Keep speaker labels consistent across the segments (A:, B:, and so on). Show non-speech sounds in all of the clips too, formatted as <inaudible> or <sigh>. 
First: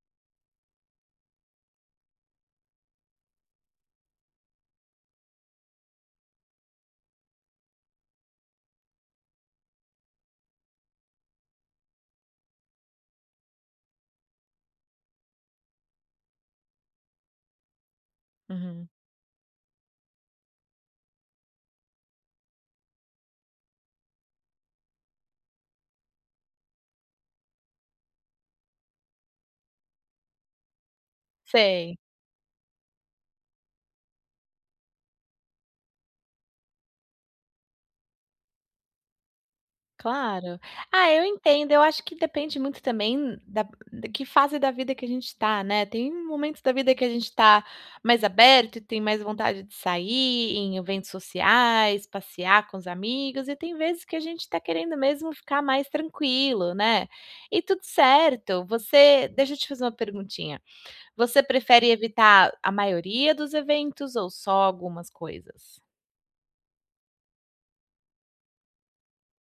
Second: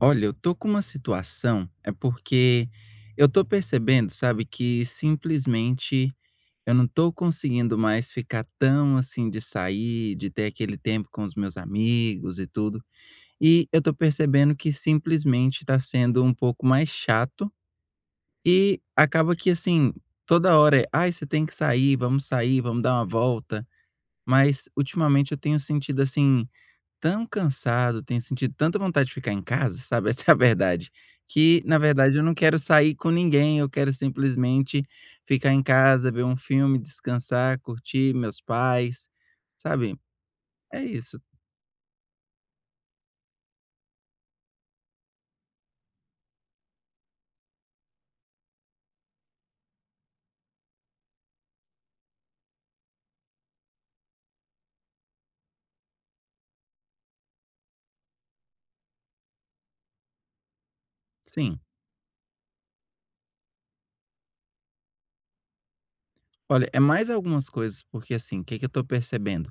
A: Olha, eu tô com uma situação, é porque eu tô percebendo, sabe, que simplesmente eu não tô conseguindo mais ficar tão assim de sair, de ter aquele tempo com os meus amigos e tudo. E eu tô percebendo que simplesmente tá sendo um pouco mais chato e
B: Uhum.
A: acaba que assim, toda hora é, ai, você tem que sair, vamos dar uma volta. Mas ultimamente eu tenho sentido assim tão cansado, tenho sentido tanta vontade de ficar em casa, sabe, <laughs> essa é a verdade, que na
B: Sei,
A: verdade eu não quero sair com ninguém, eu quero simplesmente ficar em casa, ver um filme, descansar, curtir meus pais, sabe,
B: claro.
A: é
B: Ah,
A: isso,
B: eu entendo, eu acho que depende muito também da que fase da vida que a gente está, né? Tem momentos da vida que a gente está mais aberto e tem mais vontade de sair em eventos sociais, passear com os amigos, e tem vezes que a gente está querendo mesmo ficar mais tranquilo, né. E tudo certo, você deixa eu te fazer uma perguntinha, você
A: sim.
B: prefere evitar a maioria dos eventos ou só algumas coisas?
A: Olha, é mais algumas coisas, porque assim, o que que eu tô percebendo?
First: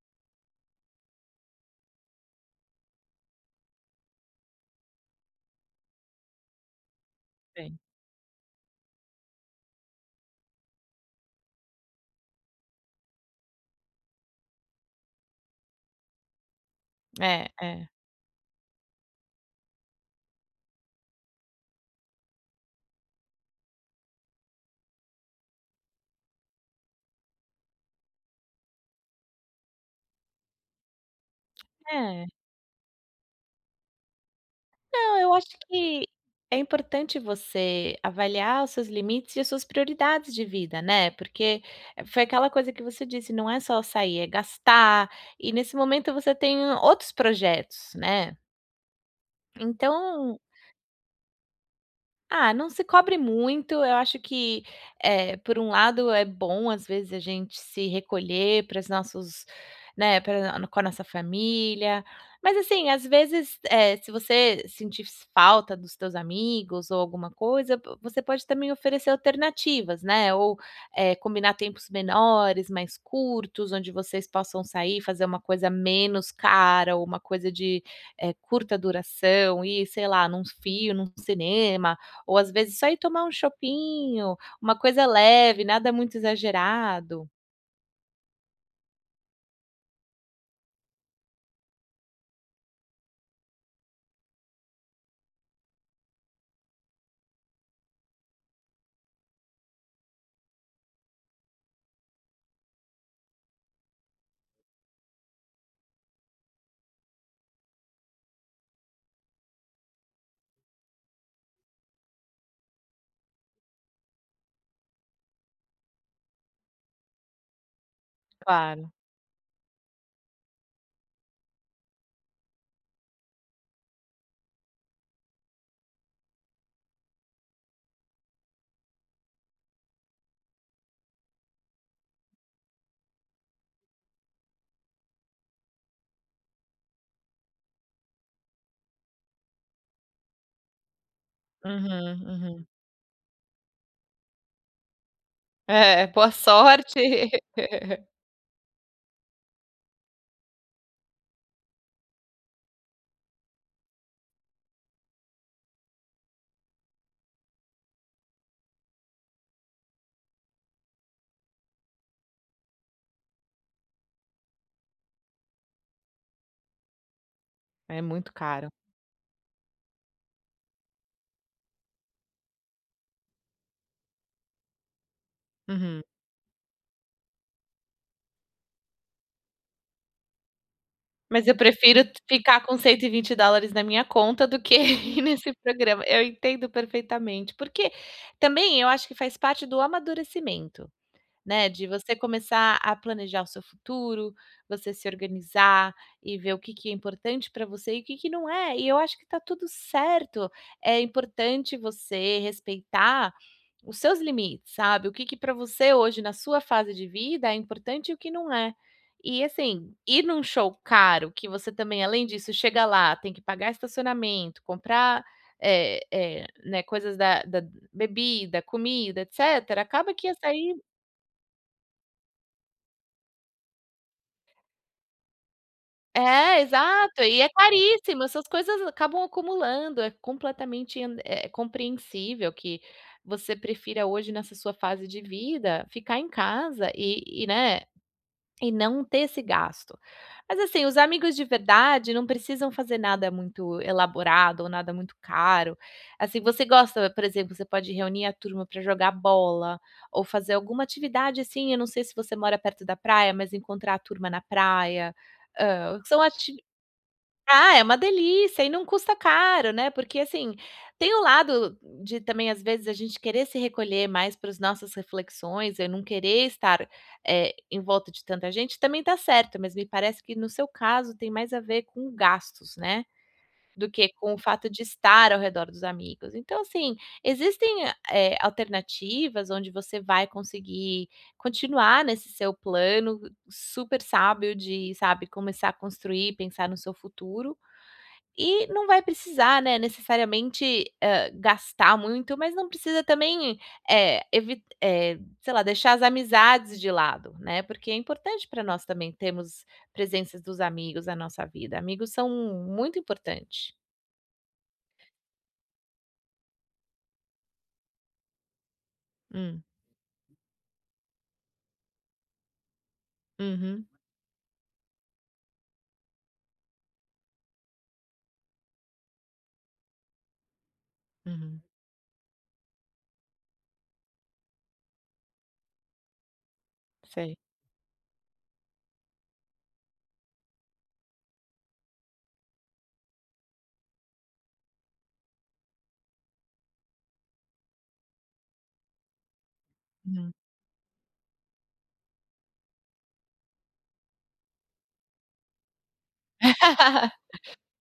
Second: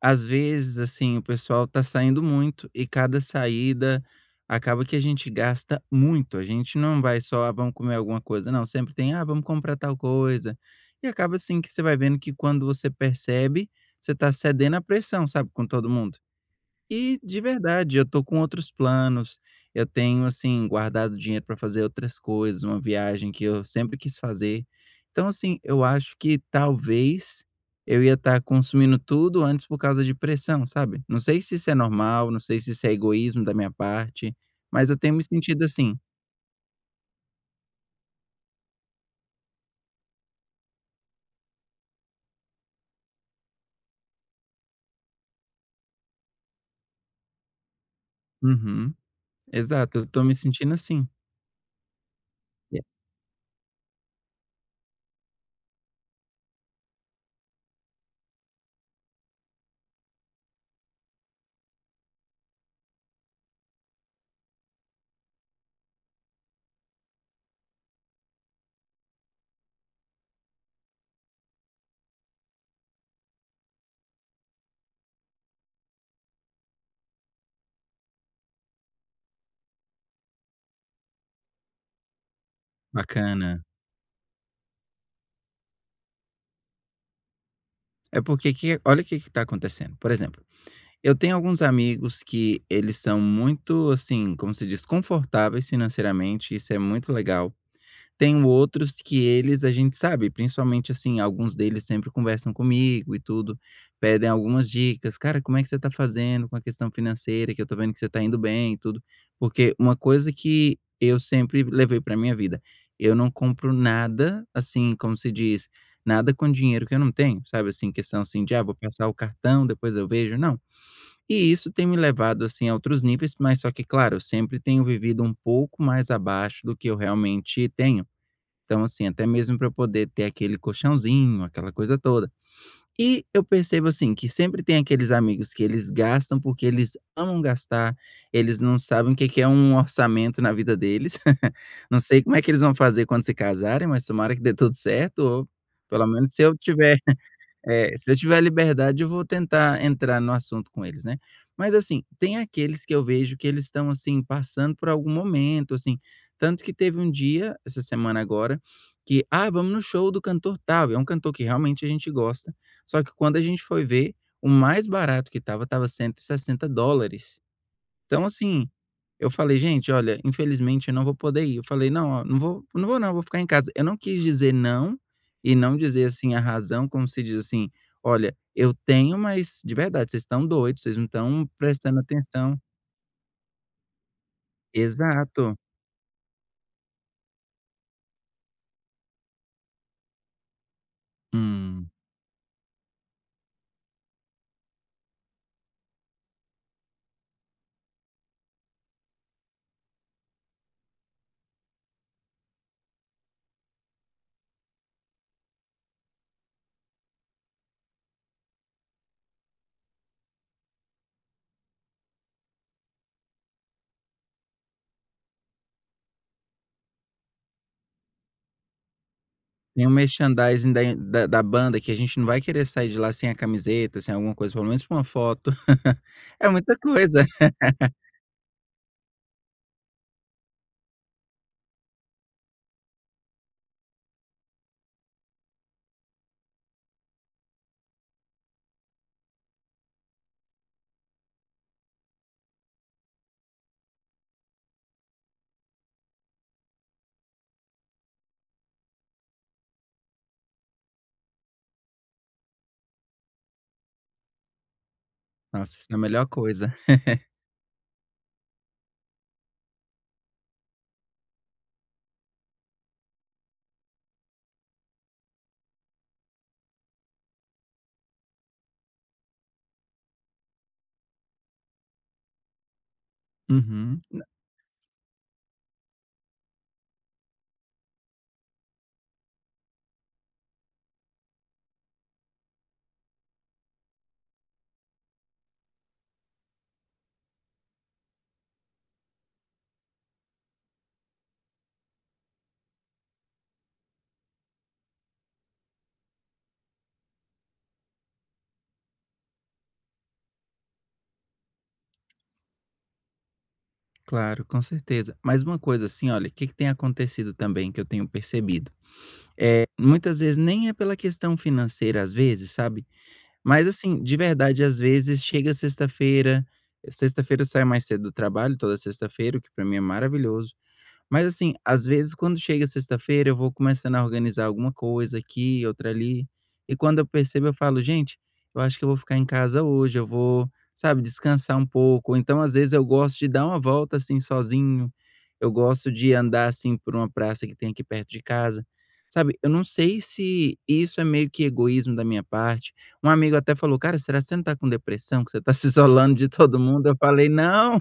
A: Às vezes, assim, o pessoal tá saindo muito e cada saída acaba que a gente gasta muito. A gente não vai só, ah, vamos
B: Bem.
A: comer alguma coisa, não. Sempre tem, ah, vamos comprar tal coisa. E acaba assim que você vai vendo que quando você percebe, você tá cedendo à pressão, sabe, com todo mundo. E de
B: É, é.
A: verdade, eu tô com outros planos, eu tenho, assim, guardado dinheiro para fazer outras coisas, uma viagem que eu sempre quis fazer. Então, assim, eu acho que talvez eu ia estar consumindo tudo antes por causa de pressão, sabe. Não sei se isso é
B: É.
A: normal, não sei se isso é egoísmo da minha parte, mas eu tenho
B: Não,
A: me
B: eu acho
A: sentido assim.
B: que é importante você avaliar os seus limites e as suas prioridades de vida, né, porque foi aquela coisa que você disse, não é só sair, é gastar, e nesse momento você tem outros projetos, né.
A: Uhum, exato, eu tô me
B: Então,
A: sentindo assim.
B: ah, não
A: E
B: se
A: é
B: cobre muito. Eu acho que, por um lado, é bom, às vezes, a gente se recolher para os nossos, né, pra com a nossa família. Mas, assim, às vezes, se você sentir falta dos teus amigos ou alguma coisa, vo você pode também oferecer alternativas, né, ou combinar tempos menores, mais curtos, onde vocês possam sair, fazer uma coisa menos cara ou uma coisa de curta duração, e, sei lá, num cinema. Ou às vezes só ir tomar um
A: bacana.
B: chopinho, uma coisa leve, nada muito exagerado.
A: É porque que olha o que que tá acontecendo, por exemplo. Eu tenho alguns amigos que eles são muito, assim, como se diz, confortáveis financeiramente, isso é muito legal. Tenho outros que eles a gente sabe, principalmente, assim, alguns deles sempre conversam comigo e tudo, pedem algumas dicas: "Cara, como é que você tá fazendo com a questão financeira, que eu tô vendo que você tá indo bem e tudo". Porque uma coisa que eu sempre levei pra minha vida, eu não compro nada, assim, como se diz, nada com dinheiro que eu não tenho, sabe, assim, questão, assim, de: "Ah, vou
B: Claro.
A: passar o cartão, depois eu vejo". Não, e isso tem me levado, assim, a outros níveis, mas só que, claro, eu sempre tenho vivido um pouco mais abaixo do que eu realmente tenho. Então, assim, até mesmo para eu poder ter aquele colchãozinho, aquela coisa toda. E eu percebo, assim, que sempre tem aqueles amigos que eles gastam porque eles amam gastar, eles não sabem o que que é um orçamento na vida deles. <laughs> Não
B: Uhum,
A: sei como é que eles
B: uhum.
A: vão fazer quando se casarem, mas tomara que dê tudo certo, ou
B: É,
A: pelo
B: boa
A: menos se eu tiver
B: sorte.
A: é,
B: <laughs>
A: se eu tiver liberdade, eu vou tentar entrar no assunto com eles, né. Mas assim, tem aqueles que eu vejo que eles estão, assim, passando por algum momento, assim, tanto que teve um dia, essa semana agora, que: "Ah, vamos no show do cantor tal", é um cantor que realmente a gente gosta, só que quando a gente foi ver, o mais barato que estava, estava dólares.
B: É
A: Então,
B: muito caro.
A: assim, eu falei: "Gente, olha, infelizmente eu não vou poder ir". Eu falei: "Não, ó, não vou não, eu vou ficar em casa". Eu não quis dizer não, e não
B: Uhum.
A: dizer, assim, a razão, como se diz assim: "Olha, eu tenho, mas de verdade, vocês estão doidos, vocês não
B: Mas
A: estão
B: eu
A: prestando
B: prefiro t
A: atenção".
B: ficar com US$ 120 na minha conta do que <laughs> ir nesse
A: Exato.
B: programa. Eu entendo perfeitamente, porque também eu acho que faz parte do amadurecimento. Né, de
A: Hum.
B: você começar a planejar o seu futuro, você se organizar e ver o que que é importante para você e o que que não é, e eu acho que tá tudo certo. É importante você respeitar os seus limites, sabe, o que que para você hoje, na sua fase de vida, é importante e o que não é. E assim, ir num show caro que você também, além disso, chega lá, tem que pagar estacionamento, comprar, né, coisas da bebida, comida, etcétera,
A: Tem o
B: acaba que ia
A: merchandising
B: sair.
A: da banda que a gente não vai querer sair de lá sem a camiseta, sem alguma coisa, pelo menos pra uma foto. <laughs> É
B: É,
A: muita
B: exato.
A: coisa.
B: E é
A: <laughs>
B: caríssimo, essas coisas acabam acumulando, é completamente en é compreensível que você prefira hoje, nessa sua fase de vida, ficar em casa né, e não ter esse gasto. Mas, assim, os amigos de verdade não precisam fazer nada muito elaborado ou nada muito caro. Assim, você gosta, por exemplo, você pode reunir a turma para jogar bola ou fazer alguma atividade, assim. Eu não sei se você mora perto da praia, mas encontrar a turma na praia,
A: Nossa, isso é a
B: hã, são
A: melhor
B: ati
A: coisa. <laughs>
B: ah, é uma delícia e não custa caro, né? Porque, assim, tem o lado de também, às vezes, a gente querer se recolher mais para as nossas reflexões, eu não querer estar em volta de tanta gente, também tá certo, mas me parece que no seu caso tem mais a ver com gastos, né, do
A: Uhum.
B: que com o fato de estar ao redor dos amigos. Então, assim, existem alternativas onde você vai conseguir continuar nesse seu plano super sábio de, sabe, começar a construir, pensar no seu futuro, e não vai precisar, né, necessariamente, gastar muito, mas não precisa também sei lá, deixar as amizades de lado, né, porque é importante para nós também termos presenças dos amigos na nossa vida. Amigos são muito importante.
A: Claro, com certeza. Mas uma coisa assim, olha, o que que tem acontecido também que eu tenho percebido,
B: Hum.
A: é muitas vezes nem é pela questão financeira, às vezes, sabe, mas
B: Uhum,
A: assim, de verdade, às vezes chega sexta-feira, sexta-feira eu saio mais cedo do trabalho, toda sexta-feira, o que pra mim é maravilhoso. Mas assim,
B: uhum.
A: às vezes quando chega sexta-feira eu vou começando a organizar alguma coisa aqui, outra ali, e quando eu
B: Sei.
A: percebo eu falo: "Gente, eu acho que eu vou ficar em casa hoje, eu vou, sabe, descansar um pouco", ou então às vezes eu gosto de dar uma volta, assim, sozinho, eu gosto de andar, assim, por uma praça que tem aqui perto de casa, sabe. Eu não sei
B: Uhum.
A: se isso é meio que egoísmo da minha parte, um amigo até falou: "Cara, será que você não está com depressão, que você está se isolando de todo mundo?" Eu falei:
B: <laughs>
A: "Não,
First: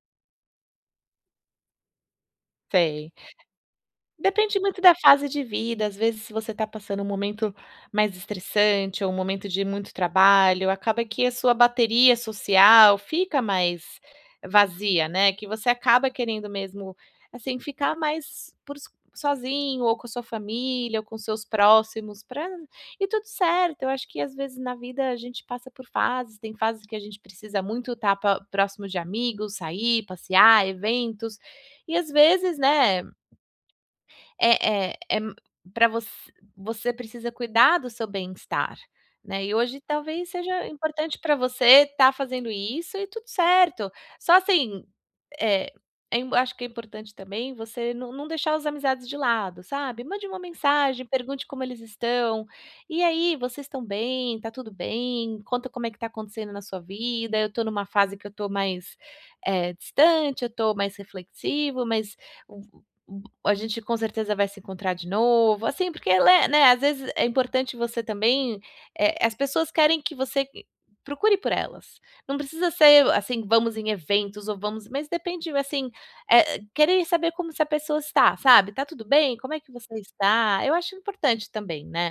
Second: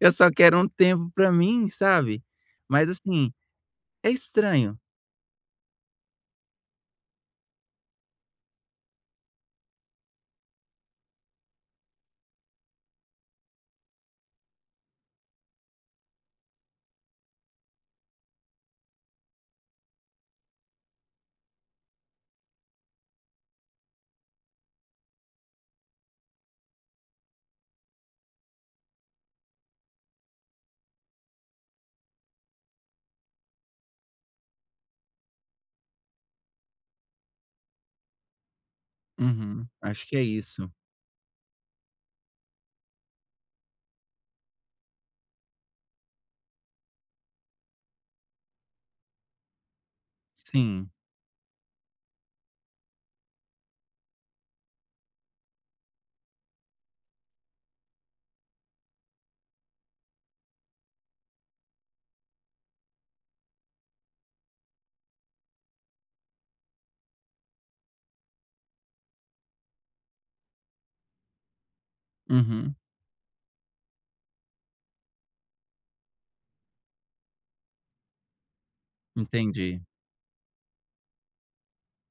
A: eu só quero um tempo pra mim, sabe. Mas
B: Sei.
A: assim, é
B: Depende
A: estranho.
B: muito da fase de vida, às vezes se você está passando um momento mais estressante ou um momento de muito trabalho, acaba que a sua bateria social fica mais vazia, né, que você acaba querendo mesmo, assim, ficar mais por s sozinho ou com a sua família ou com seus próximos pra e tudo certo. Eu acho que às vezes na vida a gente passa por fases, tem fases que a gente precisa muito estar próximo de amigos, sair, passear, eventos, e às vezes, né, é é é pra voc você precisa cuidar do seu bem-estar, né, e
A: Uhum,
B: hoje
A: acho que é
B: talvez seja
A: isso.
B: importante para você estar fazendo isso e tudo certo. Só assim, eh, é im acho que é importante também você não deixar as amizades de lado, sabe. Mande uma
A: Sim.
B: mensagem, pergunte como eles estão. "E aí, vocês estão bem? Tá tudo bem? Conta como é que tá acontecendo na sua vida. Eu tô numa fase que eu tô mais, distante, eu tô mais reflexivo, mas a gente com certeza vai se encontrar de novo, assim, porque le né, às vezes é importante você também as pessoas querem que você procure por elas. Não precisa
A: Uhum,
B: ser, assim, vamos em eventos ou vamos, mas depende, assim, querer saber como se a pessoa está, sabe. Tá tudo bem? Como é que
A: entendi,
B: você está?" Eu acho importante também, né.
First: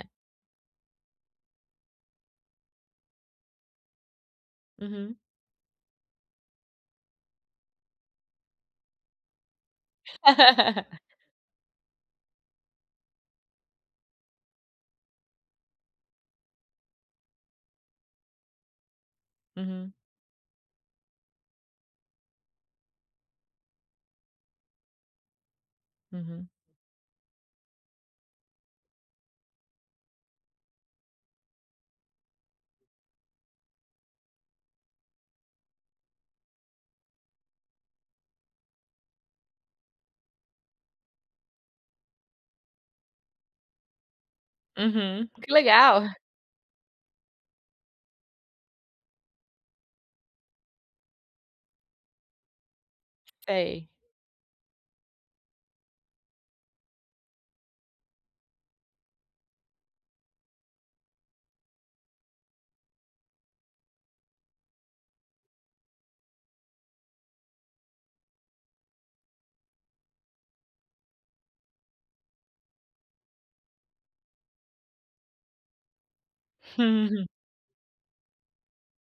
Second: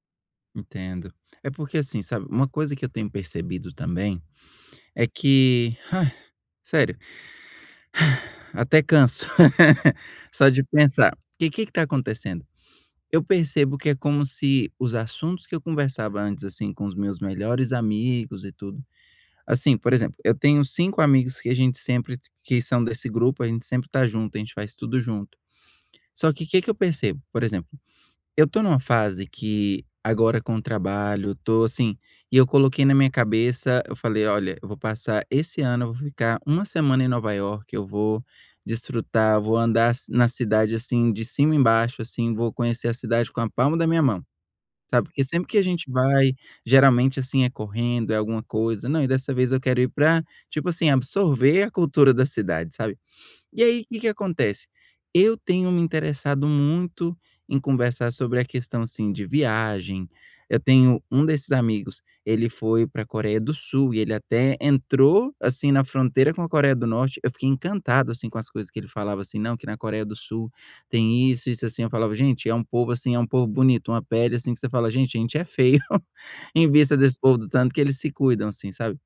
A: entendo. É porque assim, sabe, uma coisa que eu tenho percebido também, é
B: Uhum.
A: que sério, até canso, <laughs> só de
B: <laughs>
A: pensar. Que que tá acontecendo? Eu percebo que é como se os assuntos que eu conversava antes, assim, com os meus melhores amigos e tudo. Assim,
B: Uhum,
A: por exemplo, eu tenho 5 amigos que a gente sempre que são desse grupo, a gente sempre tá junto, a gente faz tudo junto. Só que
B: uhum,
A: o que que eu percebo? Por exemplo, eu tô numa fase que agora com o trabalho, tô assim e eu coloquei na minha cabeça, eu falei: "Olha, eu vou passar esse ano, eu vou ficar uma semana em Nova Iorque, eu vou desfrutar, vou andar na cidade, assim, de cima embaixo, assim, vou conhecer a cidade com a palma da minha mão". Sabe, porque
B: uhum.
A: sempre
B: Que
A: que a gente
B: legal.
A: vai, geralmente, assim, é correndo, é alguma coisa. Não, e dessa vez eu quero ir pra, tipo assim, absorver a cultura da cidade, sabe. E aí, o
B: Sei.
A: que que acontece? Eu tenho me interessado muito em conversar sobre a questão, assim, de viagem. Eu tenho um desses amigos, ele foi para a Coreia do Sul e ele até entrou, assim, na fronteira com a Coreia do Norte. Eu fiquei encantado, assim, com as coisas que ele falava, assim: "Não, que na Coreia do Sul tem isso, isso, assim". Eu falava: "Gente, é um povo, assim, é um povo bonito, uma pele, assim, que você fala: 'Gente, a gente é feio <laughs> em vista desse
B: Uhum,
A: povo do tanto que eles se cuidam'", assim, sabe.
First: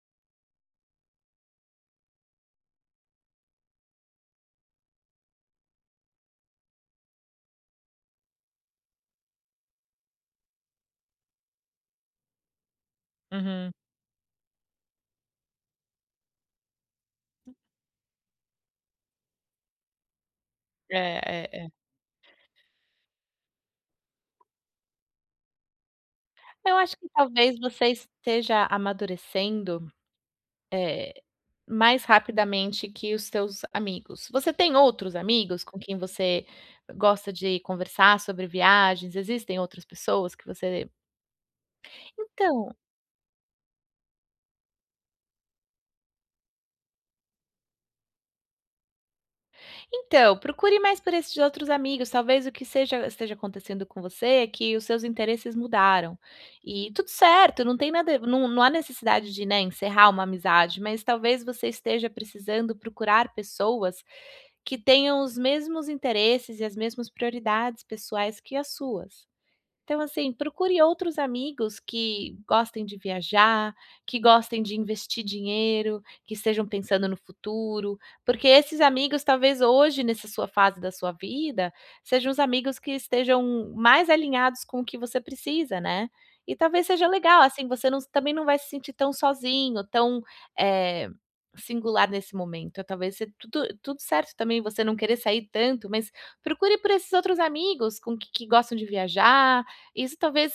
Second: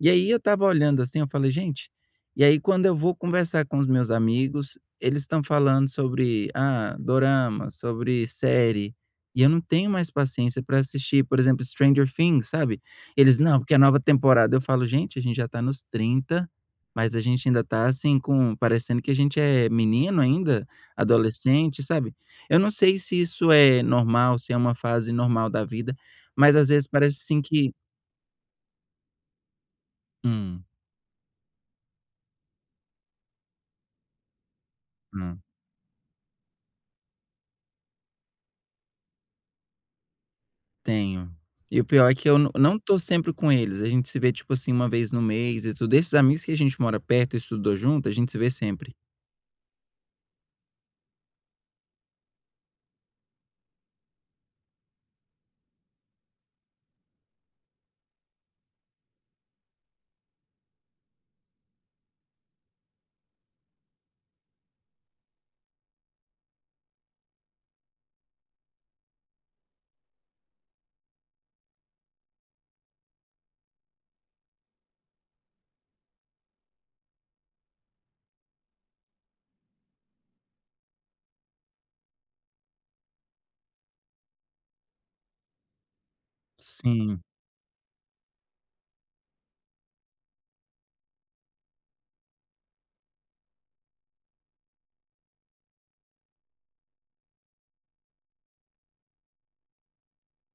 A: E aí eu estava olhando assim, eu falei: "Gente", e aí quando eu vou conversar com os meus amigos, eles estão falando sobre, ah, dorama, sobre série, e eu não tenho mais paciência para assistir, por exemplo, Stranger Things, sabe. Eles: "Não,
B: uhum.
A: porque a nova temporada", eu falo: "Gente, a gente já tá nos 30 mas a gente ainda tá assim com parecendo que a gente é menino ainda,
B: É, é, é.
A: adolescente", sabe. Eu não sei se isso é normal, se é uma fase normal da vida, mas às
B: Eu
A: vezes
B: acho que
A: parece assim
B: talvez
A: que
B: você esteja amadurecendo
A: hum,
B: Eh, mais rapidamente que os seus amigos. Você tem outros
A: hã.
B: amigos com quem você gosta de conversar sobre viagens? Existem outras pessoas que você...
A: Tenho. E o pior é que eu não
B: Então
A: não tô sempre com eles, a gente se vê, tipo assim, uma vez no mês e tudo. Esses amigos que a gente mora perto e estudou junto, a gente se vê sempre.
B: então, procure mais por esses outros amigos, talvez o que seja esteja acontecendo com você é que os seus interesses mudaram. E tudo certo, não tem nada, não há necessidade de, né, encerrar uma amizade, mas talvez você esteja precisando procurar pessoas que tenham os mesmos interesses e as mesmas prioridades pessoais que as suas. Então, assim, procure outros amigos que gostem de viajar, que gostem de investir dinheiro, que estejam pensando no futuro, porque esses amigos, talvez hoje, nessa sua fase da sua vida, sejam os amigos que estejam mais alinhados com o que você precisa, né? E talvez seja
A: Sim,
B: legal, assim, você não- também não vai se sentir tão sozinho, tão eh, singular nesse momento. Talvez seja tudo, tudo certo também você não querer sair tanto, mas procure por esses outros amigos com que gostam de viajar. Isso talvez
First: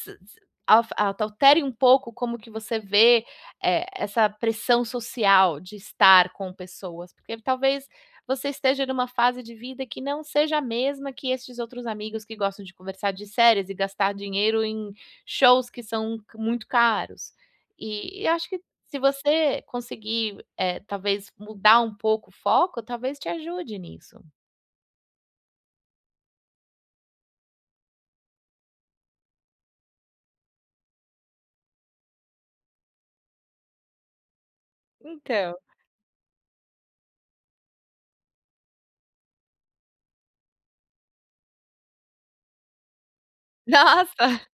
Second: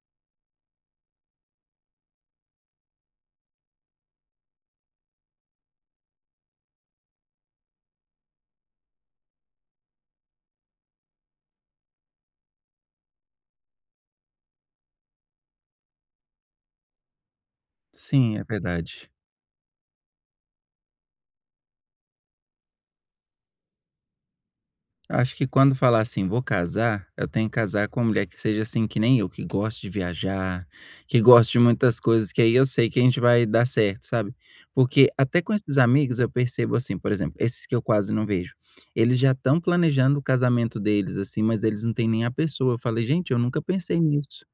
B: alf altere um pouco como que você vê essa pressão social de estar com pessoas, porque talvez você esteja numa fase de vida que não seja a mesma que estes outros amigos que gostam de conversar de séries e gastar dinheiro em shows que são c muito caros. E
A: sim, é
B: acho que se
A: verdade.
B: você conseguir, talvez mudar um pouco o foco, talvez te ajude nisso.
A: Acho que quando falar assim: "Vou casar", eu tenho que casar com uma mulher que seja assim que nem eu, que goste de viajar, que goste de muitas coisas, que aí eu sei que a gente vai dar certo, sabe. Porque até com
B: Então
A: esses amigos eu percebo assim, por exemplo, esses que eu quase não vejo, eles já estão planejando o casamento deles, assim, mas eles não têm nem a pessoa. Eu falei: "Gente, eu nunca
B: <laughs>
A: pensei
B: nossa!
A: nisso".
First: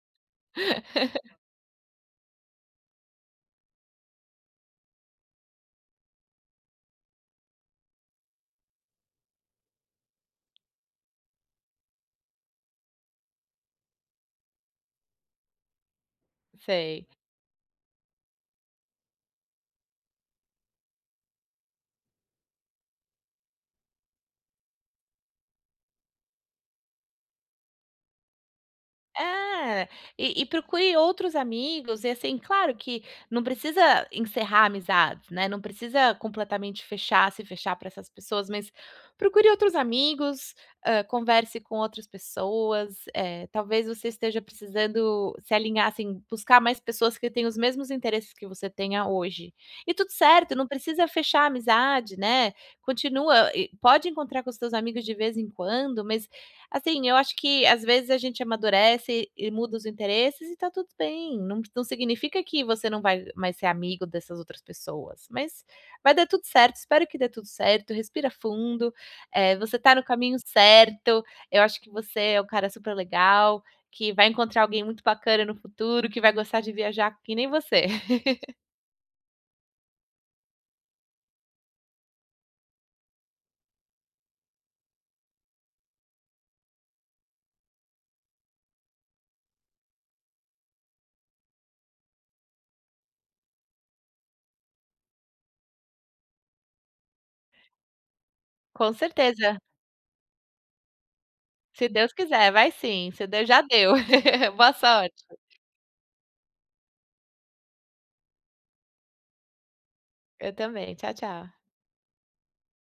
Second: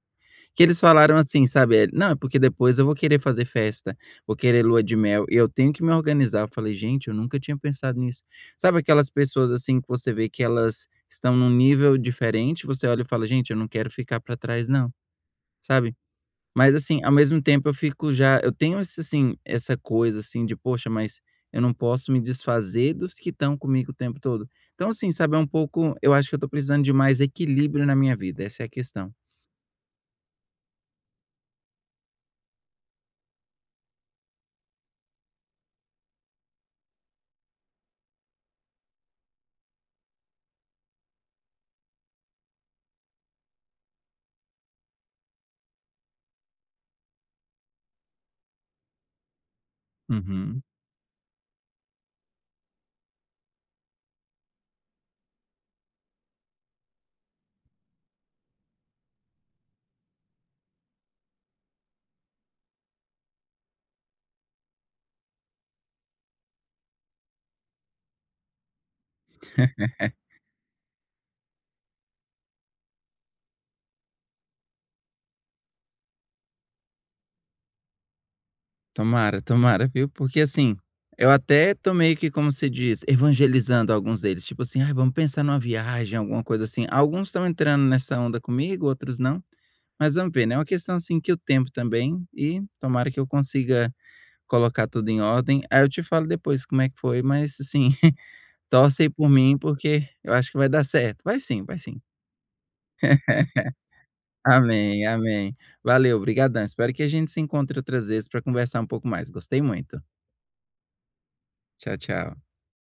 A: Que eles falaram assim, sabe, "Não, é porque depois eu vou querer fazer festa, vou querer lua de mel e eu tenho que me organizar". Eu falei: "Gente, eu nunca tinha pensado nisso". Sabe aquelas pessoas, assim, que você vê que elas estão num nível diferente, você olha e fala: "Gente, eu não quero ficar para trás não", sabe. Mas, assim,
B: Sei.
A: ao mesmo tempo eu fico já eu tenho esse, assim, essa coisa, assim, de: "Poxa, mas eu não posso me desfazer dos que estão comigo o tempo todo". Então, assim, sabe, é um pouco eu acho que eu tô precisando de mais equilíbrio na minha vida, essa é a questão.
B: É, e procure outros amigos e, assim, claro que não precisa encerrar amizades, né, não precisa completamente fechar, se fechar para essas pessoas, mas procure outros amigos, converse com outras pessoas, talvez você esteja precisando se alinhar, assim, buscar mais pessoas que tenham os mesmos interesses que você tenha hoje. E tudo certo,
A: Uhum.
B: não precisa fechar a amizade, né, continua e pode encontrar com os teus amigos de vez em quando, mas assim, eu acho que às vezes a gente amadurece e muda os interesses e tá tudo bem, não significa que você não vai mais ser amigo dessas outras pessoas, mas vai dar tudo certo, espero que dê tudo certo, respira fundo, você tá no caminho certo, eu acho que você é um cara super legal, que vai encontrar alguém muito bacana no futuro, que vai gostar de viajar que nem você. <laughs>
A: Tomara, tomara, viu. Porque assim, eu até tô meio que, como se diz, evangelizando alguns deles, tipo assim: "Ai, vamos pensar numa viagem", alguma coisa assim. Alguns estão entrando nessa onda comigo, outros não, mas vamos ver, né. É uma questão, assim, que o tempo também e tomara que eu consiga colocar tudo em ordem. Aí eu te falo depois como é que foi, mas assim, <laughs>
B: Com
A: torce aí por mim,
B: certeza,
A: porque eu acho que vai dar certo. Vai sim, vai
B: se
A: sim.
B: Deus quiser, vai sim, se Deus já deu.
A: <laughs>
B: <laughs> Boa
A: Amém,
B: sorte.
A: amém. Valeu, obrigadão. Espero que a gente se encontre outras vezes para conversar um pouco mais. Gostei muito.
B: Eu também, tchau, tchau.
A: Tchau, tchau.